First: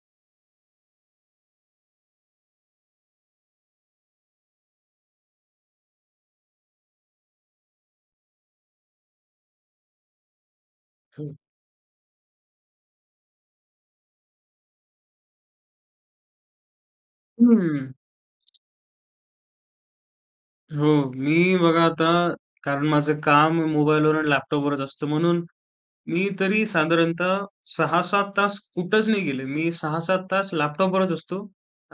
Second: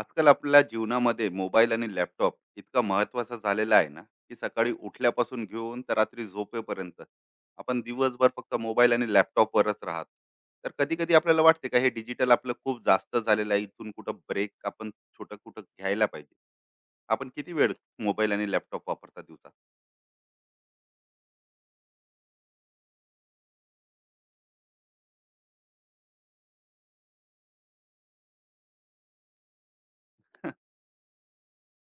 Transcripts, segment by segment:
आजकाल आपल्या जीवनामध्ये मोबाईल आणि लॅपटॉप इतका महत्वाचा झालेला आहे ना, की सकाळी उठल्यापासून घेऊन तर रात्री झोपेपर्यंत आपण दिवसभर फक्त मोबाईल आणि लॅपटॉपवरच राहत. तर कधी कधी हं. आपल्याला वाटते का, हे डिजिटल आपलं खूप जास्त झालेलं आहे, इथून कुठं ब्रेक आपण छोटं कुठं घ्यायला पाहिजे. आपण किती वेळ मोबाईल आणि लॅपटॉप वापरता दिवसात? हो. मी बघा आता, कारण माझं काम मोबाईलवर आणि लॅपटॉपवरच असतं म्हणून मी तरी साधारणतः 6-7 तास कुठंच नाही गेले. मी 6-7 तास लॅपटॉपवरच असतो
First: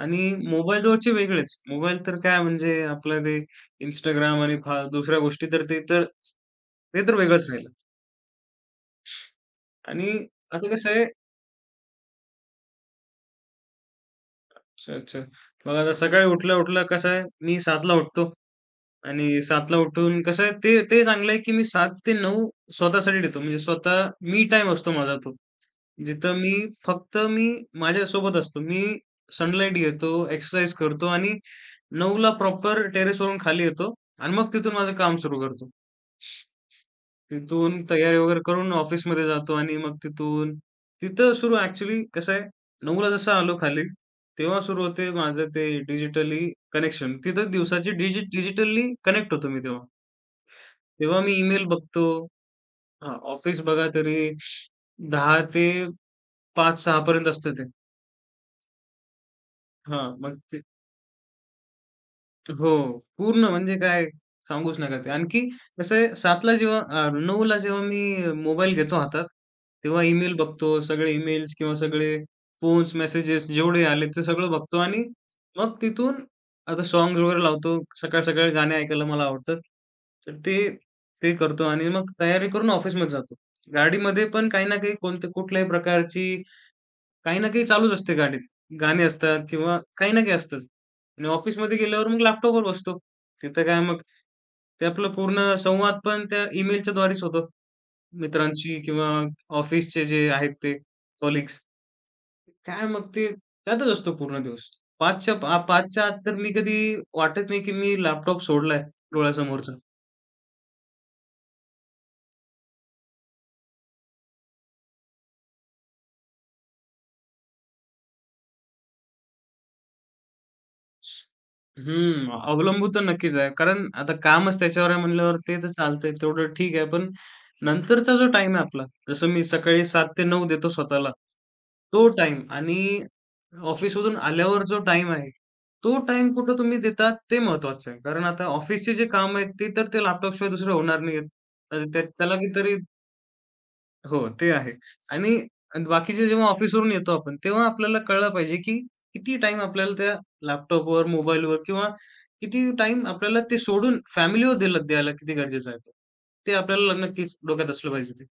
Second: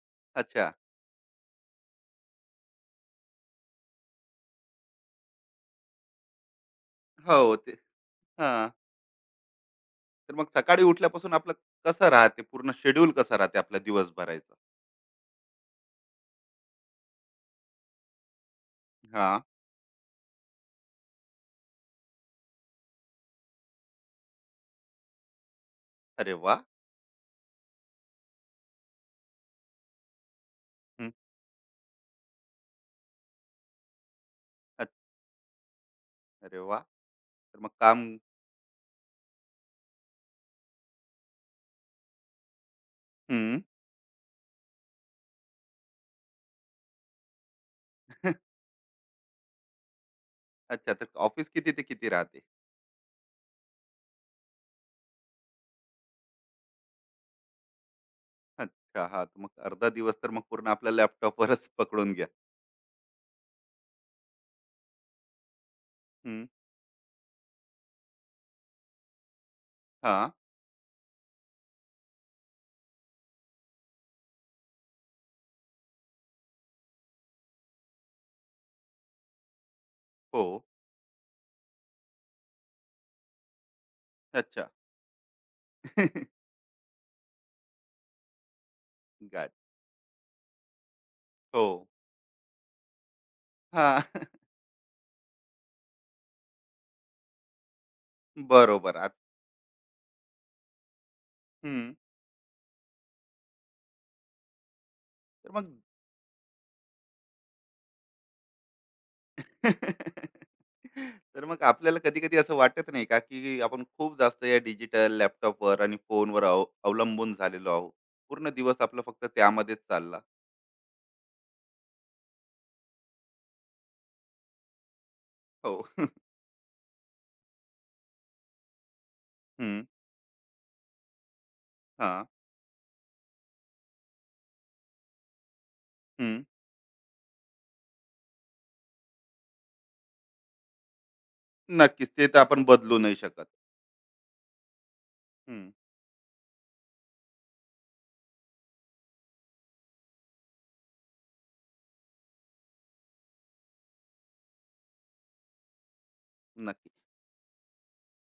आणि अच्छा. मोबाईलवरचे वेगळेच. मोबाईल तर काय, म्हणजे आपलं ते Instagram आणि दुसऱ्या गोष्टी, तर ते तर हो, वेगळंच राहिलं. ते हा. आणि तर मग असं सकाळी कसं आहे. उठल्यापासून आपलं कसं राहते, पूर्ण शेड्यूल कसं राहते आपलं दिवसभराचं? अच्छा, अच्छा. बघा आता सकाळी उठल्या-उठल्या कसं आहे, मी 7:00 उठतो. हा, आणि 7:00 ला उठून कसं आहे, ते ते चांगलं आहे, की मी 7 ते 9 स्वतःसाठी देतो. म्हणजे स्वतः मी, टाइम असतो माझा तो. अरे जिथं मी वा. फक्त मी माझ्यासोबत असतो. मी सनलाईट घेतो, एक्सरसाइज करतो हं, आणि 9 ला प्रॉपर टेरेसवरून खाली येतो आणि मग तिथून अ- माझं काम सुरू करतो. अरे वा. तर मग तिथून काम. तयारी वगैरे करून ऑफिसमध्ये जातो आणि मग तिथून तिथं सुरू. ॲक्चुअली कसं आहे, 9 जसं आलो हं. खाली, तेव्हा सुरू होते माझं ते डिजिटली कनेक्शन. तिथं दिवसाची डिजि डिजिटली कनेक्ट होतो मी तेव्हा. अच्छा, तर तेव्हा मी ऑफिस ईमेल किती ते बघतो. किती राहते? हां, ऑफिस बघा तरी 10 ते 5-6 पर्यंत असतं ते. अच्छा, हां. मग अर्धा हां, दिवस तर मग मग ते पूर्ण आपल्या लॅपटॉपवरच पकडून घ्या. हो. पूर्ण म्हणजे काय सांगूच नका ते. आणखी कसं आहे, हं. 7:00ला जेव्हा 9:00ला जेव्हा मी मोबाईल घेतो हातात, तेव्हा हां. ईमेल बघतो. सगळे ईमेल्स किंवा सगळे फोन्स, मेसेजेस जेवढे आले ते सगळं बघतो आणि मग तिथून आता सॉन्ग्स वगैरे लावतो. सकाळ-सकाळी गाणे ऐकायला मला आवडतात. तर हो. ते ते करतो आणि मग तयारी करून ऑफिसमध्ये जातो. गाडीमध्ये पण काही अच्छा. ना काही, कोणत्या कुठल्याही प्रकारची काही ना काही चालूच असते गाडीत. गाणी असतात गाडी. किंवा काही ना काही असतंच. आणि हो. ऑफिसमध्ये गेल्यावर मग लॅपटॉपवर बसतो. तिथं काय मग, हां. ते आपलं पूर्ण संवाद पण त्या ईमेलच्या द्वारेच होतो. मित्रांशी बरोबर. किंवा आत ऑफिसचे जे आहेत ते कलीग्स. हं. काय मग, ते त्यातच असतो पूर्ण दिवस. 5च्या तर मग. 5च्या आत तर मी कधी वाटत नाही, की मी लॅपटॉप सोडलाय डोळ्यासमोरचा. तर मग आपल्याला कधी-कधी असं वाटत नाही का, की आपण खूप जास्त या डिजिटल लॅपटॉपवर आणि फोनवर अवलंबून झालेलो आहोत? पूर्ण दिवस आपला फक्त त्यामध्येच चालला. हम्म, अवलंबून तर नक्कीच आहे. कारण आता कामच त्याच्यावर आहे म्हणल्यावर ते तर हो. चालतंय, तेवढं ठीक आहे. पण नंतरचा जो टाइम आहे आपला, जसं मी हं. सकाळी 7 ते 9 देतो स्वतःला, तो हां. टाईम आणि ऑफिसमधून आल्यावर जो टाइम आहे, तो टाइम हं. कुठं तुम्ही देता ते महत्त्वाचं आहे. कारण आता ऑफिसचे जे काम आहेत ते तर ते लॅपटॉपशिवाय दुसरं होणार नाहीयेत. नक्कीच. ते त्याला तर आपण कितीतरी बदलू नाही शकत. हो, ते आहे. आणि हं. आणि बाकीचे, जेव्हा ऑफिसवरून येतो आपण, तेव्हा आपल्याला कळलं पाहिजे, की किती टाईम आपल्याला त्या लॅपटॉपवर, मोबाईलवर किंवा किती टाइम आपल्याला ते सोडून फॅमिलीवर दिला द्यायला किती गरजेचं आहे ते. ते नक्की. आपल्याला नक्कीच डोक्यात असलं पाहिजे ते.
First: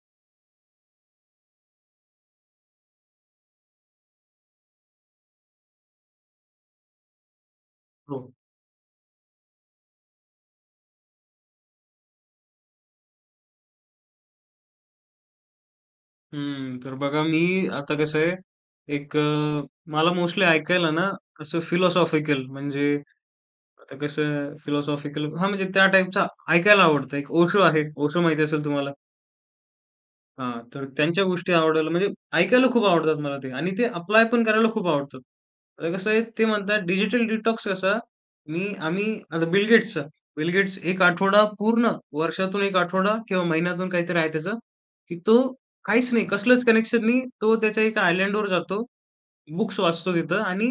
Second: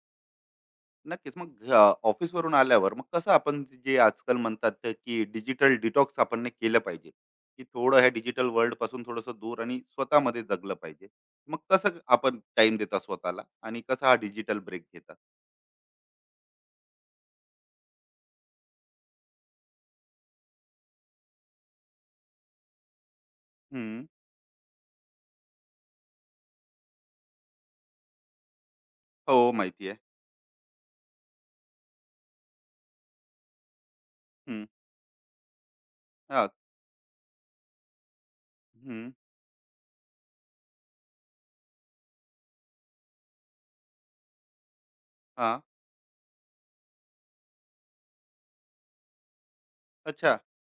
नक्कीच. मग ऑफिसवरून आल्यावर मग कसं आपण जे आजकाल म्हणतात ते, की डिजिटल डिटॉक्स आपण ने केलं पाहिजे, की थोडं ह्या हो. डिजिटल वर्ल्डपासून थोडंसं दूर आणि स्वतःमध्ये जगलं पाहिजे. मग कसं आपण टाईम देता स्वतःला आणि कसा हा डिजिटल ब्रेक घेता? हं. तर बघा मी आता कसं आहे, एक मला मोस्टली ऐकायला ना असं फिलॉसॉफिकल म्हणजे आता हं. कसं फिलॉसॉफिकल, हां, म्हणजे त्या टाईपचं ऐकायला आवडतं. एक ओशो आहे. ओशो माहिती असेल तुम्हाला? हो, माहिती आहे. हां, तर त्यांच्या गोष्टी आवडायला, म्हणजे ऐकायला खूप आवडतात मला ते, आणि ते अप्लाय पण हं. करायला खूप आवडतात. आता कसं आहे, ते हां. म्हणतात डिजिटल डिटॉक्स कसा. मी आम्ही हं. आता बिल गेट्सचा, बिल गेट्स 1 आठवडा पूर्ण, वर्षातून एक आठवडा किंवा महिन्यातून काहीतरी आहे त्याचं, की तो हां. काहीच नाही, कसलंच कनेक्शन नाही. तो त्याच्या एका आयलंडवर जातो, बुक्स वाचतो अच्छा. तिथं आणि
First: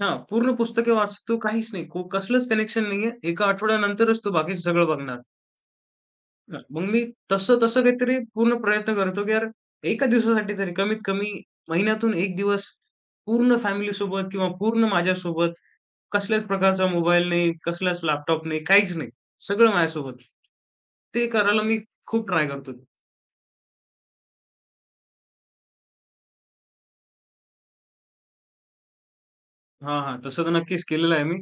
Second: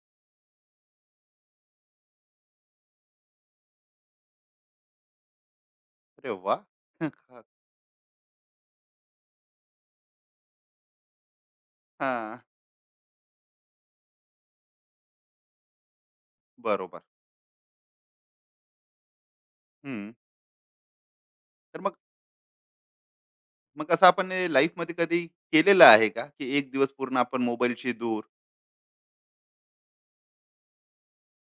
हां, पूर्ण पुस्तके वाचतो, काहीच नाही. कसलंच कनेक्शन नाहीये. एका आठवड्यानंतरच तो बाकीचं सगळं बघणार. अरे हां, वाह! मग मी हां. तसं तसं काहीतरी पूर्ण प्रयत्न करतो, की यार, एका दिवसासाठी तरी कमीत कमी, महिन्यातून 1 दिवस पूर्ण फॅमिलीसोबत किंवा पूर्ण माझ्यासोबत, कसल्याच प्रकारचा बरोबर. मोबाईल नाही, कसलाच लॅपटॉप नाही, काहीच नाही. सगळं हं. माझ्यासोबत. ते करायला मी तर मग. खूप ट्राय करतो. मग असं आपण हे लाईफमध्ये कधी केलेलं आहे का, की एक दिवस पूर्ण आपण मोबाईलशी दूर? हां, हां. तसं तर नक्कीच केलेलं आहे मी.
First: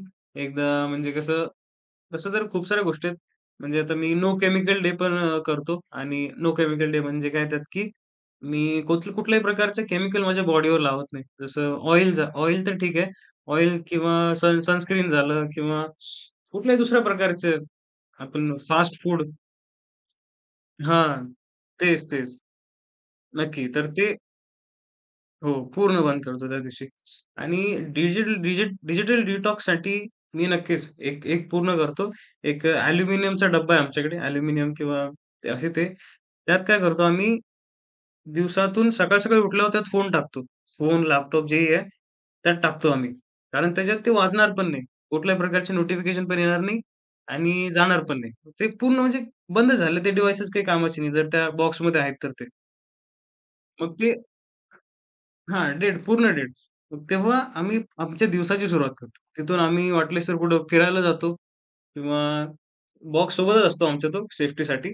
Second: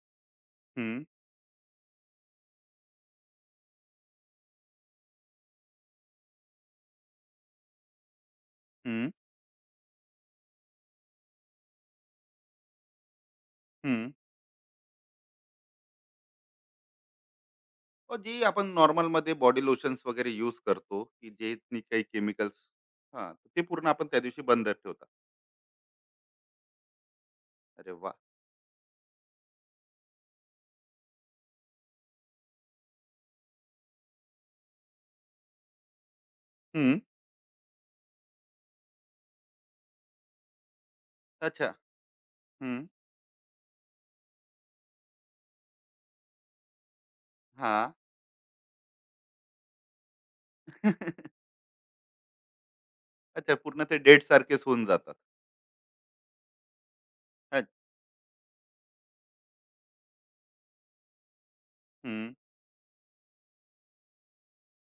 एकदा हं. म्हणजे कसं, तसं तर खूप साऱ्या गोष्टी आहेत. म्हणजे आता मी नो केमिकल डे पण करतो. आणि नो केमिकल डे म्हणजे काय त्यात, की मी हं. कुठल्याही प्रकारचे केमिकल माझ्या बॉडीवर लावत नाही. जसं ऑइल तर ठीक आहे. ऑइल हं. किंवा सनस्क्रीन झालं किंवा कुठल्याही दुसऱ्या प्रकारचे. हो, जी आपण आपण फास्ट नॉर्मल फूड. मध्ये बॉडी लोशन्स वगैरे युज करतो, हां. की जे नी काही तेच, तेच. केमिकल्स. हा, ते नक्की. पूर्ण तर आपण ते त्या दिवशी बंद ठेवतात. हो, पूर्ण बंद करतो त्या दिवशी. आणि अरे वा. डिजिटल डिटॉक्ससाठी मी नक्कीच एक एक पूर्ण करतो. एक ॲल्युमिनियमचा डब्बा आहे आमच्याकडे. ॲल्युमिनियम किंवा असे ते. त्यात काय हम्म. करतो आम्ही, दिवसातून सकाळ-सकाळी उठल्यावर त्यात फोन टाकतो. फोन, लॅपटॉप अच्छा. जेही आहे, त्यात हम्म. टाकतो आम्ही. कारण त्याच्यात ते वाजणार पण नाही. कुठल्याही प्रकारचे नोटिफिकेशन पण येणार नाही आणि हा. जाणार पण नाही. ते पूर्ण म्हणजे बंद झालं. ते डिव्हाइसेस काही कामाचे नाही, जर त्या बॉक्समध्ये आहेत तर ते. अच्छा, पूर्ण मग ते ते डेट सारखेच होऊन जातात. हां, डेट पूर्ण डेट. मग तेव्हा अच्छ- आम्ही आमच्या दिवसाची सुरुवात करतो. तिथून आम्ही वाटल्यास तर कुठं फिरायला जातो किंवा, हम्म. बॉक्स सोबतच असतो आमच्या तो सेफ्टीसाठी.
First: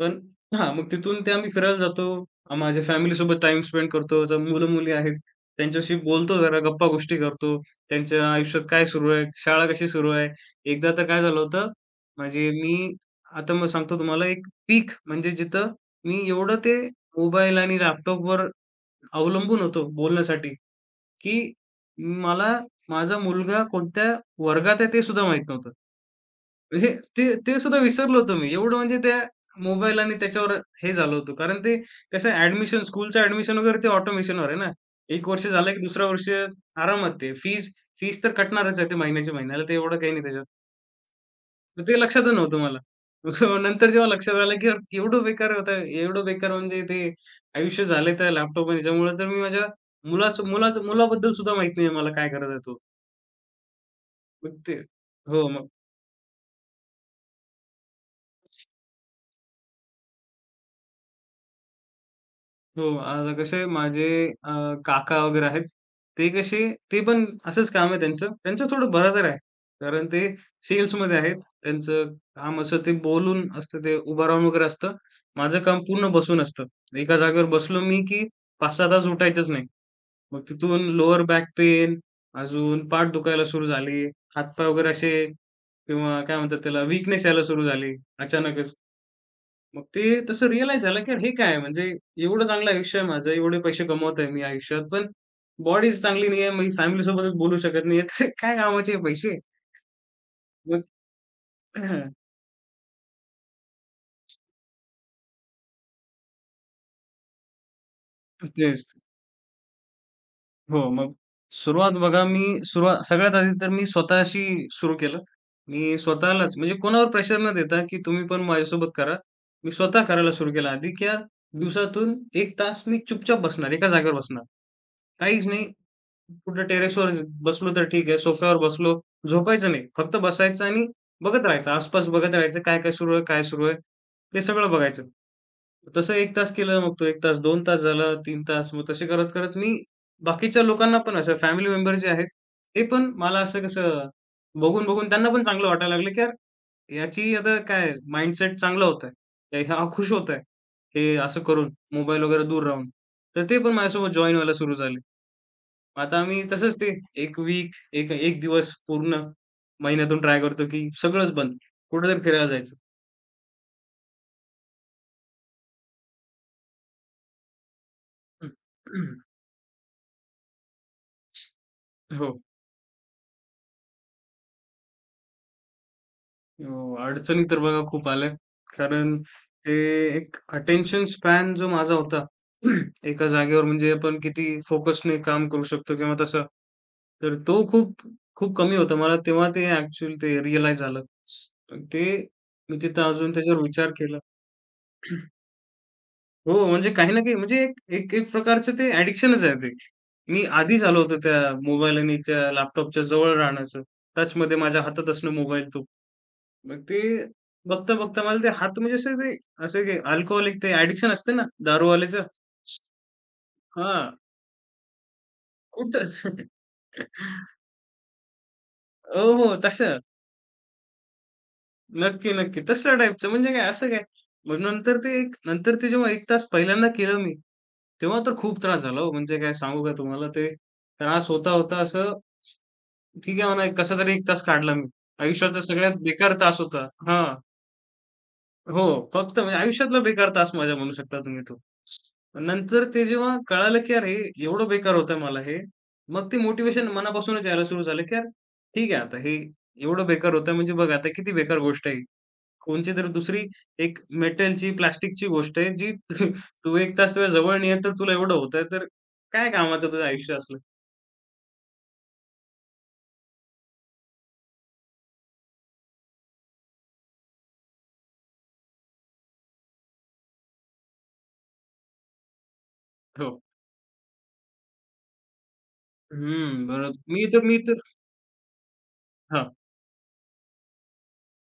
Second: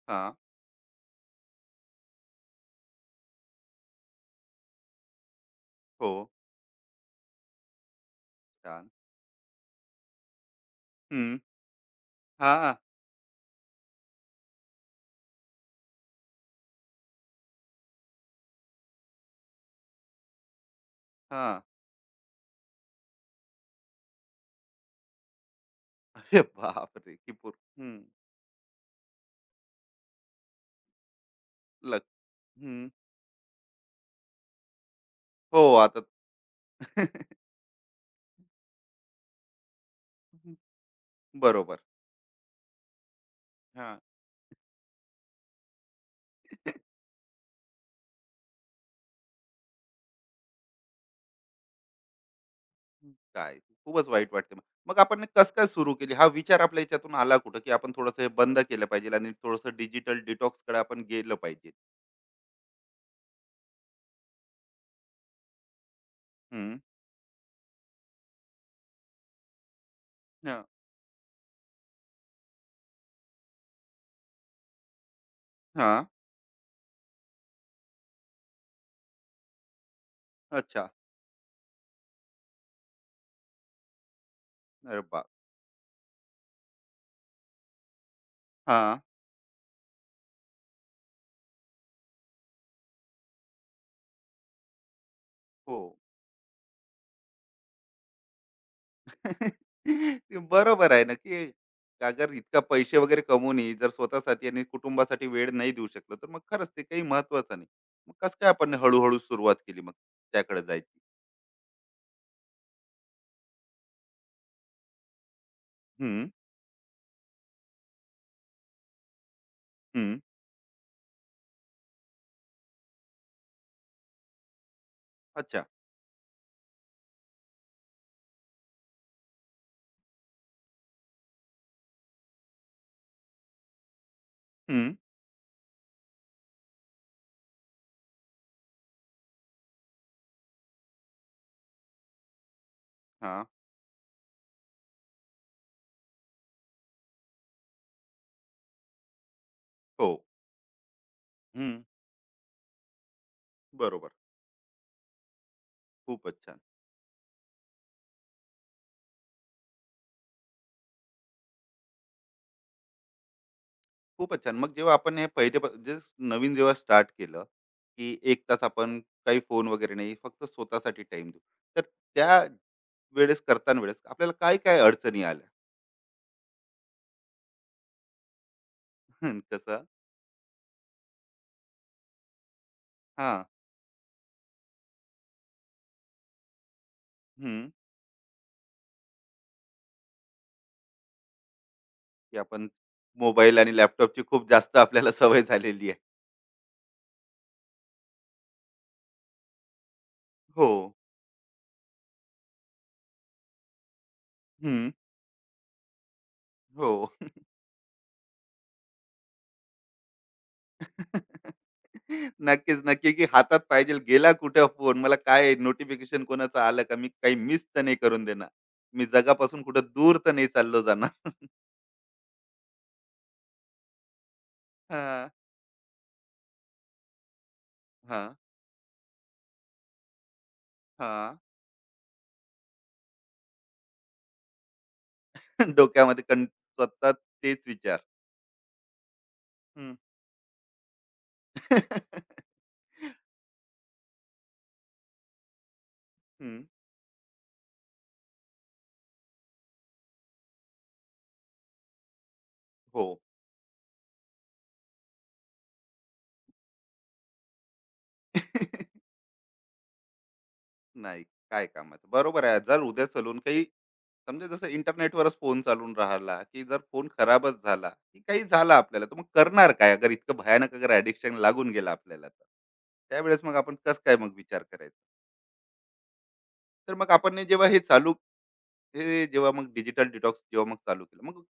पण हा. हां, मग तिथून ते आम्ही फिरायला जातो. माझ्या फॅमिलीसोबत टाईम स्पेंड करतो. जर मुलं-मुली आहेत, त्यांच्याशी हो. बोलतो जरा, गप्पा-गोष्टी करतो. त्यांच्या आयुष्यात काय छान. सुरू आहे, शाळा कशी सुरू आहे. एकदा तर काय हम्म. झालं होतं, म्हणजे हा. मी आता मग सांगतो तुम्हाला एक पीक, म्हणजे जिथं मी एवढं ते मोबाईल आणि लॅपटॉपवर अवलंबून होतो बोलण्यासाठी, हा. की मला माझा मुलगा कोणत्या वर्गात आहे ते सुद्धा माहीत नव्हतं. अरे बाप म्हणजे रे, की ते ते सुद्धा पूर्ण. हम्म. विसरलो होतो मी. एवढं म्हणजे त्या मोबाईल आणि त्याच्यावर हे झालं होतं. कारण ते लग. कसं ॲडमिशन, हम्म. स्कूलचं ॲडमिशन वगैरे ते ऑटोमेशनवर आहे ना. एक वर्ष हो, झालं की आता. दुसऱ्या वर्षी आरामात ते. फीज फीज तर कटणारच आहे ते महिन्याच्या महिन्याला. ते एवढं काही नाही त्याच्यात. बरोबर. मग ते लक्षातच नव्हतं मला. सो नंतर जेव्हा लक्षात आलं, की यार एवढं बेकार होतं, एवढं बेकार म्हणजे ते आयुष्य झालंय त्या लॅपटॉप आणि ह्याच्यामुळं, तर मी माझ्या मुलाचं मुलाचं मुलाबद्दल सुद्धा माहीत नाही मला, काय करायचा तो. काय. खूपच वाईट मग वाटते मग. ते मग आपण हो, कस मग काय सुरू केली, हा विचार आपल्या याच्यातून आला कुठं, की आपण थोडंसं हे बंद केलं पाहिजे आणि थोडंसं डिजिटल डिटॉक्स कडे आपण गेलं पाहिजे. हो. आता कसे माझे अ, काका वगैरे आहेत. ते कसे, हम्म. ते पण असंच काम आहे त्यांचं. त्यांचं थोडं बराबर आहे. कारण ते हा. सेल्समध्ये आहेत. त्यांचं काम असं, ते बोलून असतं, ते उभं राहून वगैरे असतं. माझं काम हा. पूर्ण बसून असतं. एका जागेवर बसलो मी, की 5-6 तास उठायचंच नाही. मग तिथून अच्छा. लोअर बॅक पेन, अजून पाठ दुखायला सुरू झाली. हातपाय वगैरे अरे असे, बा. किंवा काय म्हणतात त्याला, वीकनेस यायला सुरू झाली अचानकच. हा. मग ते तसं रिअलाईज झालं, की हे काय म्हणजे, एवढं चांगलं आयुष्य आहे माझं, एवढे पैसे कमवतोय मी आयुष्यात, पण हो. बॉडीच चांगली नाहीये. मी फॅमिलीसोबतच बोलू शकत नाहीये. काय कामाचे हे पैसे? ते मग बरोबर आहे ना, की अगर इतका पैसे वगैरे कमवून ही जर स्वतःसाठी आणि कुटुंबासाठी वेळ नाही देऊ शकलो, तर मग खरंच ते काही महत्वाचं नाही. मग कस काय आपण तेच. हळूहळू सुरुवात केली मग त्याकडे हो, जायची? मग सुरुवात सगळ्यात आधी तर मी स्वतःशी सुरू केलं. मी हम्म. स्वतःलाच, म्हणजे कोणावर प्रेशर न देता, की तुम्ही पण माझ्यासोबत करा. मी स्वतः हम्म. करायला सुरू केलं आधी, की दिवसातून 1 तास मी चुपचाप बसणार, एका जागेवर बसणार. काहीच नाही. अच्छा. कुठं टेरेसवर बसलो तर ठीक आहे, सोफ्यावर बसलो, झोपायचं नाही. फक्त बसायचं आणि बघत राहायचं, आसपास बघत राहायचं, काय-काय सुरू आहे, काय सुरू आहे, ते सगळं हम्म. बघायचं. तसं 1 तास केलं, मग तो 1 तास, 2 तास झाला, 3 तास. मग तसे करत, करत, मी बाकीच्या लोकांना पण, असं फॅमिली मेंबर जे आहेत, ते पण मला हा. असं कसं बघून, बघून त्यांना पण चांगलं वाटायला लागलं, की यार, याची आता काय माइंडसेट चांगला होत आहे. हा हो. खुश होत आहे. हे असं करून, हम्म. मोबाईल वगैरे दूर राहून. तर ते पण माझ्यासोबत बरोबर. जॉइन व्हायला सुरू झाले. मग आता आम्ही खूपच छान. तसंच ते 1 वीक, एक 1 दिवस पूर्ण महिन्यातून ट्राय करतो, की सगळंच बंद. कुठेतरी फिरायला जायचं. खूपच छान. मग जेव्हा आपण हे पहिले जे नवीन जेव्हा स्टार्ट केलं, की एक तास आपण काही फोन वगैरे नाही, फक्त स्वतःसाठी टाईम देऊ. तर हो. त्या वेळेस करताना वेळेस आपल्याला काय-काय अडचणी आल्या? हो, अडचणी तर बघा खूप आल्या. कारण हं, ते कसं. एक अटेन्शन स्पॅन जो माझा होता, एका हां. जागेवर म्हणजे आपण किती फोकसने काम करू शकतो किंवा तसं, तर तो हं. खूप, खूप कमी होता. मला तेव्हा ते ॲक्चुअली ते रिअलाईज झालं. ते की आपण मी तिथं अजून मोबाईल त्याच्यावर आणि विचार केला. लॅपटॉपची खूप जास्त आपल्याला सवय झालेली आहे. हो, म्हणजे काही ना काही, म्हणजे एक एक एक प्रकारचं ते ॲडिक्शनच आहे ते. मी हो. आधीच आलो होतो त्या मोबाईल आणि त्या लॅपटॉपच्या जवळ राहण्याचं. टचमध्ये माझ्या हं. हातात असणं मोबाईल तो. मग हो. ते बघता-बघता मला ते हात म्हणजे असं ते, असं की अल्कोहोलिक ते ॲडिक्शन असते ना दारूवाल्याचं. नक्कीच, नक्की, की हातात पाहिजे. हां, गेला कुठे फोन? मला काय नोटिफिकेशन कुठं? कोणाचं आलं का? मी काही मिस तर नाही करून देणार. मी हो, हो, जगापासून कुठं तसं. दूर तर नाही चाललो जाणार? नक्की, नक्की. तशा टाईपचं म्हणजे काय, असं काय. मग नंतर ते हां, एक, नंतर ते जेव्हा 1 तास पहिल्यांदा केलं मी, तेव्हा हां, तर खूप त्रास झाला हो. म्हणजे काय सांगू का तुम्हाला ते, त्रास हां. होता-होता असं, ठीक आहे म्हणा कसा तरी 1 तास काढला मी. आयुष्याचा सगळ्यात डोक्यामध्ये बेकार तास होता. सतत हां. तेच विचार. हो. फक्त म्हणजे हं. आयुष्यातला बेकार तास माझ्या म्हणू शकता तुम्ही तो. नंतर ते हं. जेव्हा कळालं, की अरे, एवढं बेकार होतंय मला हे. मग ते मोटिव्हेशन मनापासूनच यायला सुरू झालं, की यार, ठीक आहे आता हे, एवढं बेकार होतंय म्हणजे बघ आता किती बेकार गोष्ट आहे. हो. कोणचीतरी दुसरी एक मेटलची, प्लास्टिकची गोष्ट आहे जी तू 1 तास तुझ्या जवळ नाही आहे तर तुला एवढं होतंय, तर काय कामाचं तुझं आयुष्य असलं? नाही, काय कामाचं. बरोबर आहे. जर उद्या चालून काही, समजा जसं इंटरनेटवरच फोन चालून राहिला, की जर फोन खराबच झाला, की काही झालं आपल्याला, तर मग करणार काय? अगर इतकं भयानक अगर एडिक्शन लागून गेलं आपल्याला तर. हो. त्यावेळेस मग आपण कसं काय मग विचार करायचा? हं, तर बरोबर. मग मी आपण तर हे मी जेव्हा हे तर चालू हे हां. जेव्हा मग डिजिटल डिटॉक्स जेव्हा मग चालू केलं, मग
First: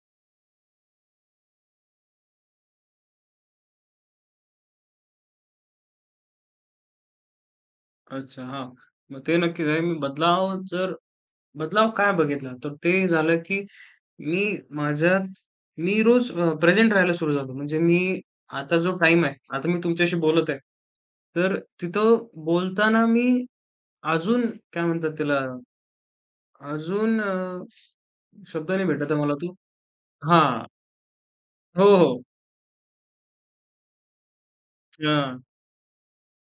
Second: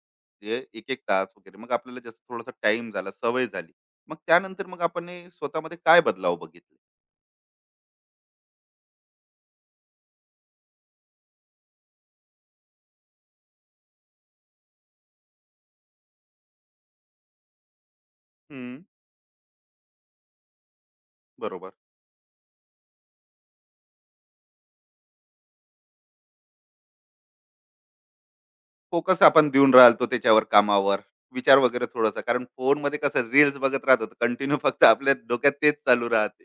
हे एक-एक तास वगैरे मग आपल्याला जसं थोडासा टाईम झाला, सवय झाली. मग त्यानंतर मग आपण हे स्वतःमध्ये काय बदलाव बघितले? अच्छा हां. मग ते नक्कीच आहे. मी बदलाव जर, बदलाव काय बघितला? तर ते झालं, की मी माझ्यात मी रोज प्रेझेंट राहायला सुरू झालो. म्हणजे मी आता हं, जो टाइम आहे, आता मी तुमच्याशी बोलत आहे. तर बरोबर. तिथं बोलताना मी अजून, काय म्हणतात त्याला, अजून शब्द नाही भेटत आहे फोकस मला आपण तो. देऊन राहिलो त्याच्यावर हां. कामावर, विचार हो, वगैरे थोडासा, हो. कारण फोनमध्ये कसं रील्स बघत राहतो कंटिन्यू, फक्त आपल्या हां. डोक्यात तेच चालू राहते.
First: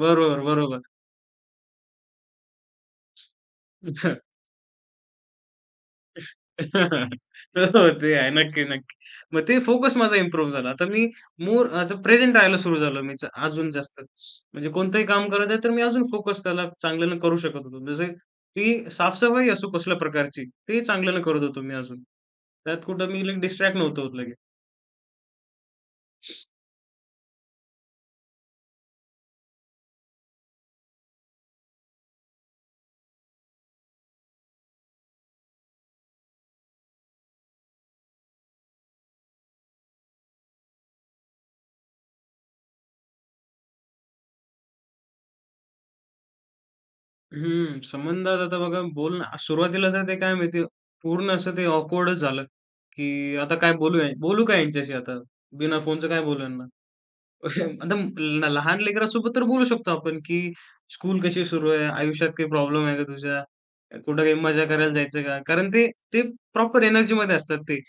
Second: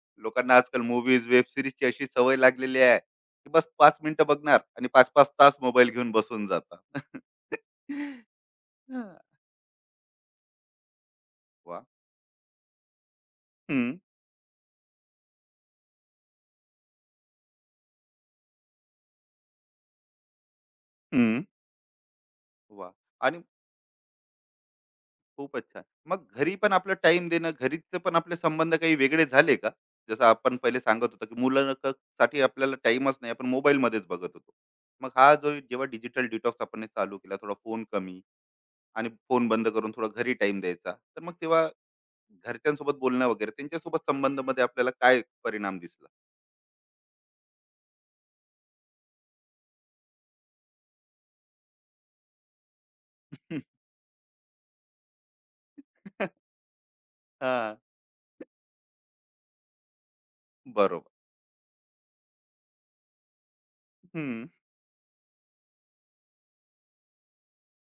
बरोबर, लोकांना बरोबर. आजकाल मूव्हीज, वेब सीरीजची अशी सवय लागलेली आहे, की बस 5 मिनिटं बघणार आणि 5-5 तास मोबाईल घेऊन बसून जातात. हो, ते आहे. नक्की, नक्की. हां. मग ते फोकस माझा इम्प्रूव्ह झाला. आता मी मोर वाह! ॲज अ प्रेझेंट राहायला सुरू झालो मी, अजून हं, जास्त. म्हणजे कोणतंही काम करत आहे, तर मी अजून फोकस त्याला चांगल्यानं करू शकत होतो. जसे ती साफ, असो कसल्या प्रकारची, ते चांगल्यानं करत हं. होतो मी अजून. त्यात वा! कुठं मी आणि डिस्ट्रॅक्ट नव्हतो होत लगेच. खूपच छान. मग घरी पण आपलं टाईम देणं, घरीचे पण आपले संबंध काही वेगळे झाले का? जसं आपण पहिले सांगत होतो, की मुलं साठी आपल्याला टाईमच नाही. आपण मोबाईलमध्येच बघत होतो. मग हा जो जेव्हा डिजिटल डिटॉक्स आपण हे चालू केला, थोडा फोन कमी आणि फोन बंद करून थोडा घरी टाईम द्यायचा. तर मग तेव्हा घरच्यांसोबत बोलणं वगैरे, त्यांच्यासोबत संबंधमध्ये आपल्याला काय परिणाम दिसला? हं, संबंधात आता बघा बोल ना, सुरुवातीला तर ते काय माहिती, पूर्ण असं ते ऑकवर्डच झालं, की आता काय बोलू, बोलू काय यांच्याशी आता? बिना फोनचं काय बोलू यांना? हां. आता लहान लेकरासोबत तर बोलू शकतो आपण, की बरोबर. स्कूल कशी सुरू आहे? आयुष्यात काही प्रॉब्लेम आहे का तुझ्या? कुठं काही हं. मजा करायला जायचं का? कारण ते ते प्रॉपर एनर्जीमध्ये असतात ते.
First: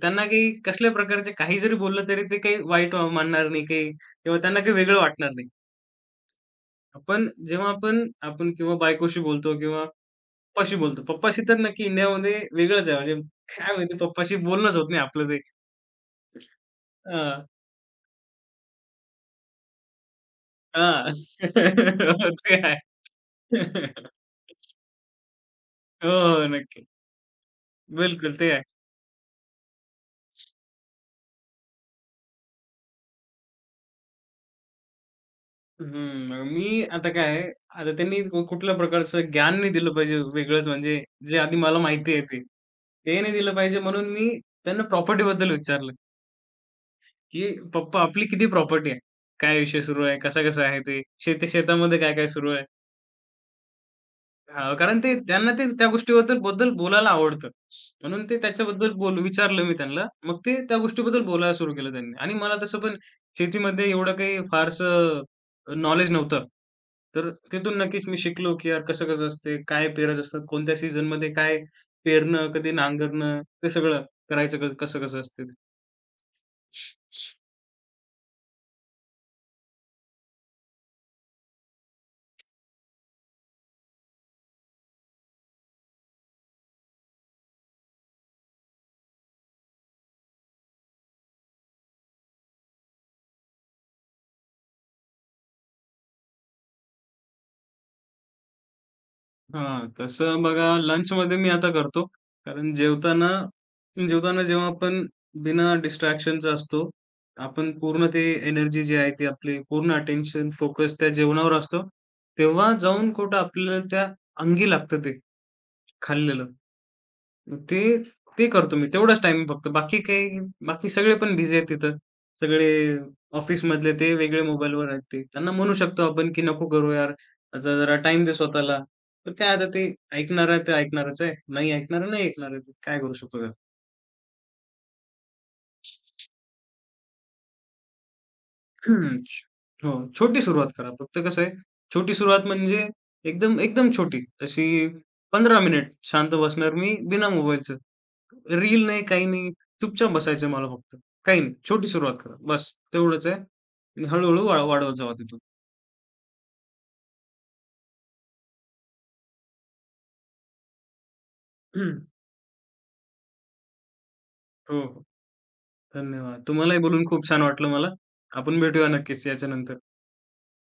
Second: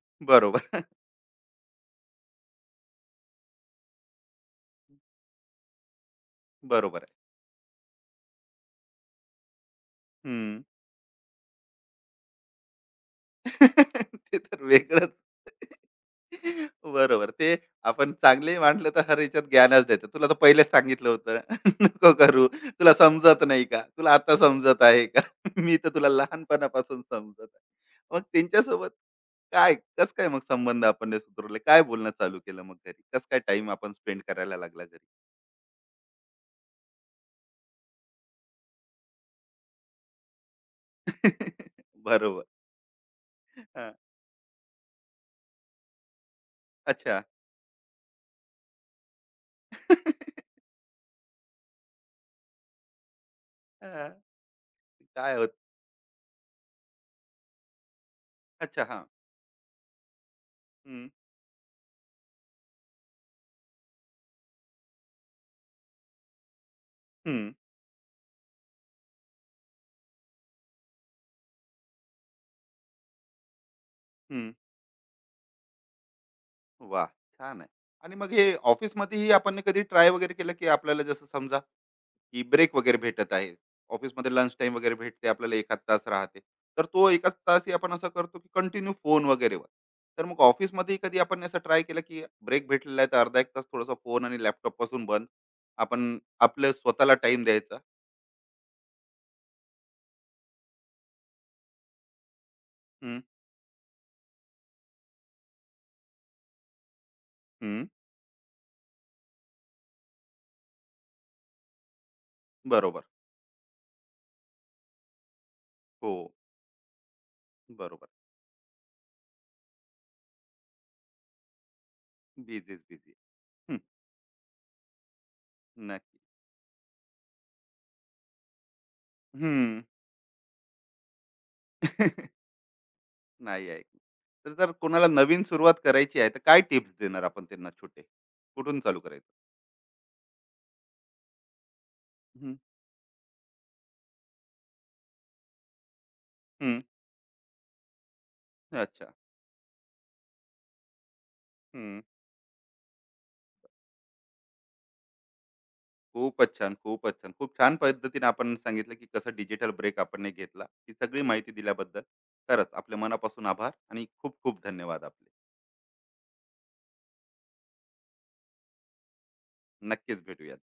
त्यांना काही बरोबर. कसल्या प्रकारचे काही जरी बोललं तरी ते काही वाईट मानणार नाही काही, किंवा त्यांना काही वेगळं वाटणार नाही. बरोबर आहे. पण जेव्हा आपण, आपण किंवा बायकोशी बोलतो किंवा हं. पप्पाशी बोलतो. पप्पाशी तर नक्की इंडियामध्ये वेगळंच आहे. म्हणजे काय माहिती, पप्पाशी ते तर बोलणंच होत नाही वेगळंच. आपलं ते. बरोबर. हां, ते आपण चांगले मांडलं तर हर ह्याच्यात ज्ञानच देतं. तुला तर पहिलेच सांगितलं हां. होतं. नको करू. ते आहे. तुला समजत नाही का? तुला आता समजत आहे का? मी तर हो, तुला हो. नक्की. लहानपणापासून समजत आहे. मग बिलकुल, ते आहे. त्यांच्यासोबत काय कसं काय मग संबंध आपण हे सुधारले? काय बोलणं चालू केलं मग घरी? कसं काय टाईम आपण स्पेंड करायला लागला घरी? हं, मी आता काय आहे, आता त्यांनी कुठल्या प्रकारचं ज्ञान नाही दिलं पाहिजे वेगळंच, म्हणजे जे आधी मला माहिती आहे ते. बरोबर. ते नाही दिलं पाहिजे, हां. म्हणून मी त्यांना प्रॉपर्टीबद्दल विचारलं, अच्छा. की "पप्पा आपली किती प्रॉपर्टी आहे? काय विषय सुरू आहे? कसा-कसा आहे ते? शेतामध्ये काय-काय सुरू आहे?" हां. हां, कारण ते, काय त्यांना होत. ते त्या गोष्टीबद्दल बोलायला आवडतं. म्हणून ते अच्छा. त्याच्याबद्दल हां. बोलू विचारलं मी त्यांना. मग ते त्या हं. गोष्टीबद्दल बोलायला सुरू केलं त्यांनी, आणि मला तसं पण शेतीमध्ये एवढं काही फारसं नॉलेज नव्हतं. तर हं. तिथून नक्कीच मी शिकलो, की यार कसं-कसं असते, काय पेरत असतात, कोणत्या सीझनमध्ये काय पेरणं, कधी नांगरणं, ते सगळं हं. करायचं कसं-कसं असते ते. वाह! छान आहे. आणि मग हे ऑफिसमध्येही आपण कधी ट्राय वगैरे केलं, की आपल्याला जसं समजा, की ब्रेक वगैरे भेटत आहे. ऑफिसमध्ये लंच टाइम वगैरे भेटते. आपल्याला 1 आध तास राहते. तर तो 1 आध तासही आपण असं करतो, की कंटिन्यू फोन वगैरेवर. तर मग ऑफिसमध्येही कधी आपण असं ट्राय केलं, की ब्रेक भेटलेला आहे, तर अर्धा 1 तास थोडासा फोन आणि लॅपटॉपपासून बंद. आपण आपल्या स्वतःला टाईम द्यायचा. हां, तसं बघा लंचमध्ये मी आता करतो. कारण हं, जेवताना जेवताना जेव्हा आपण बिना डिस्ट्रॅक्शनचा असतो, आपण हं. पूर्ण ते, एनर्जी जी आहे ती आपली, पूर्ण अटेन्शन, फोकस त्या जेवणावर असतो. तेव्हा बरोबर. जाऊन कुठं आपल्याला त्या अंगी लागतं ते हो, खाल्लेलं. ते बरोबर. ते करतो मी. तेवढाच टाईम फक्त. बाकी काही, बाकी सगळे पण बिझी आहेत तिथं. सगळे बिझीच बिझी. ऑफिसमधले ते वेगळे मोबाईलवर आहेत ते. त्यांना म्हणू शकतो नक्की. आपण, की "नको करू यार, आता जरा टाईम दे स्वतःला." तर ते आता हं. ते, ऐकणार आहे ते ऐकणारच आहे. नाही ऐकणार आहे, नाही ऐकणार आहे. काय करू शकतो त्यात? नाही आहे. तर जर कोणाला नवीन सुरुवात करायची आहे, तर काय टिप्स देणार आपण त्यांना छोटे? कुठून चालू हं. करायचं? हो, छोटी सुरुवात करा. फक्त कसं आहे, छोटी सुरुवात हं, म्हणजे एकदम एकदम छोटी. तशी 15 मिनिट शांत बसणार हं. मी बिना मोबाईलचं. रील नाही, अच्छा. काही नाही. चुपचाप बसायचं आहे मला फक्त. काही नाही. छोटी हं. सुरुवात करा. बस तेवढंच आहे, आणि हळू-हळू वाढवत जावा तिथून. खूपच छान, खूपच छान. खूप छान पद्धतीने आपण सांगितलं, की कसं डिजिटल ब्रेक आपण ने घेतला. ही सगळी माहिती दिल्याबद्दल खरंच आपल्या मनापासून आभार आणि खूप खूप हो, हो. धन्यवाद आपले. धन्यवाद. तुम्हालाही बोलून खूप छान वाटलं मला. आपण भेटूया नक्कीच याच्यानंतर. नक्कीच भेटूयात.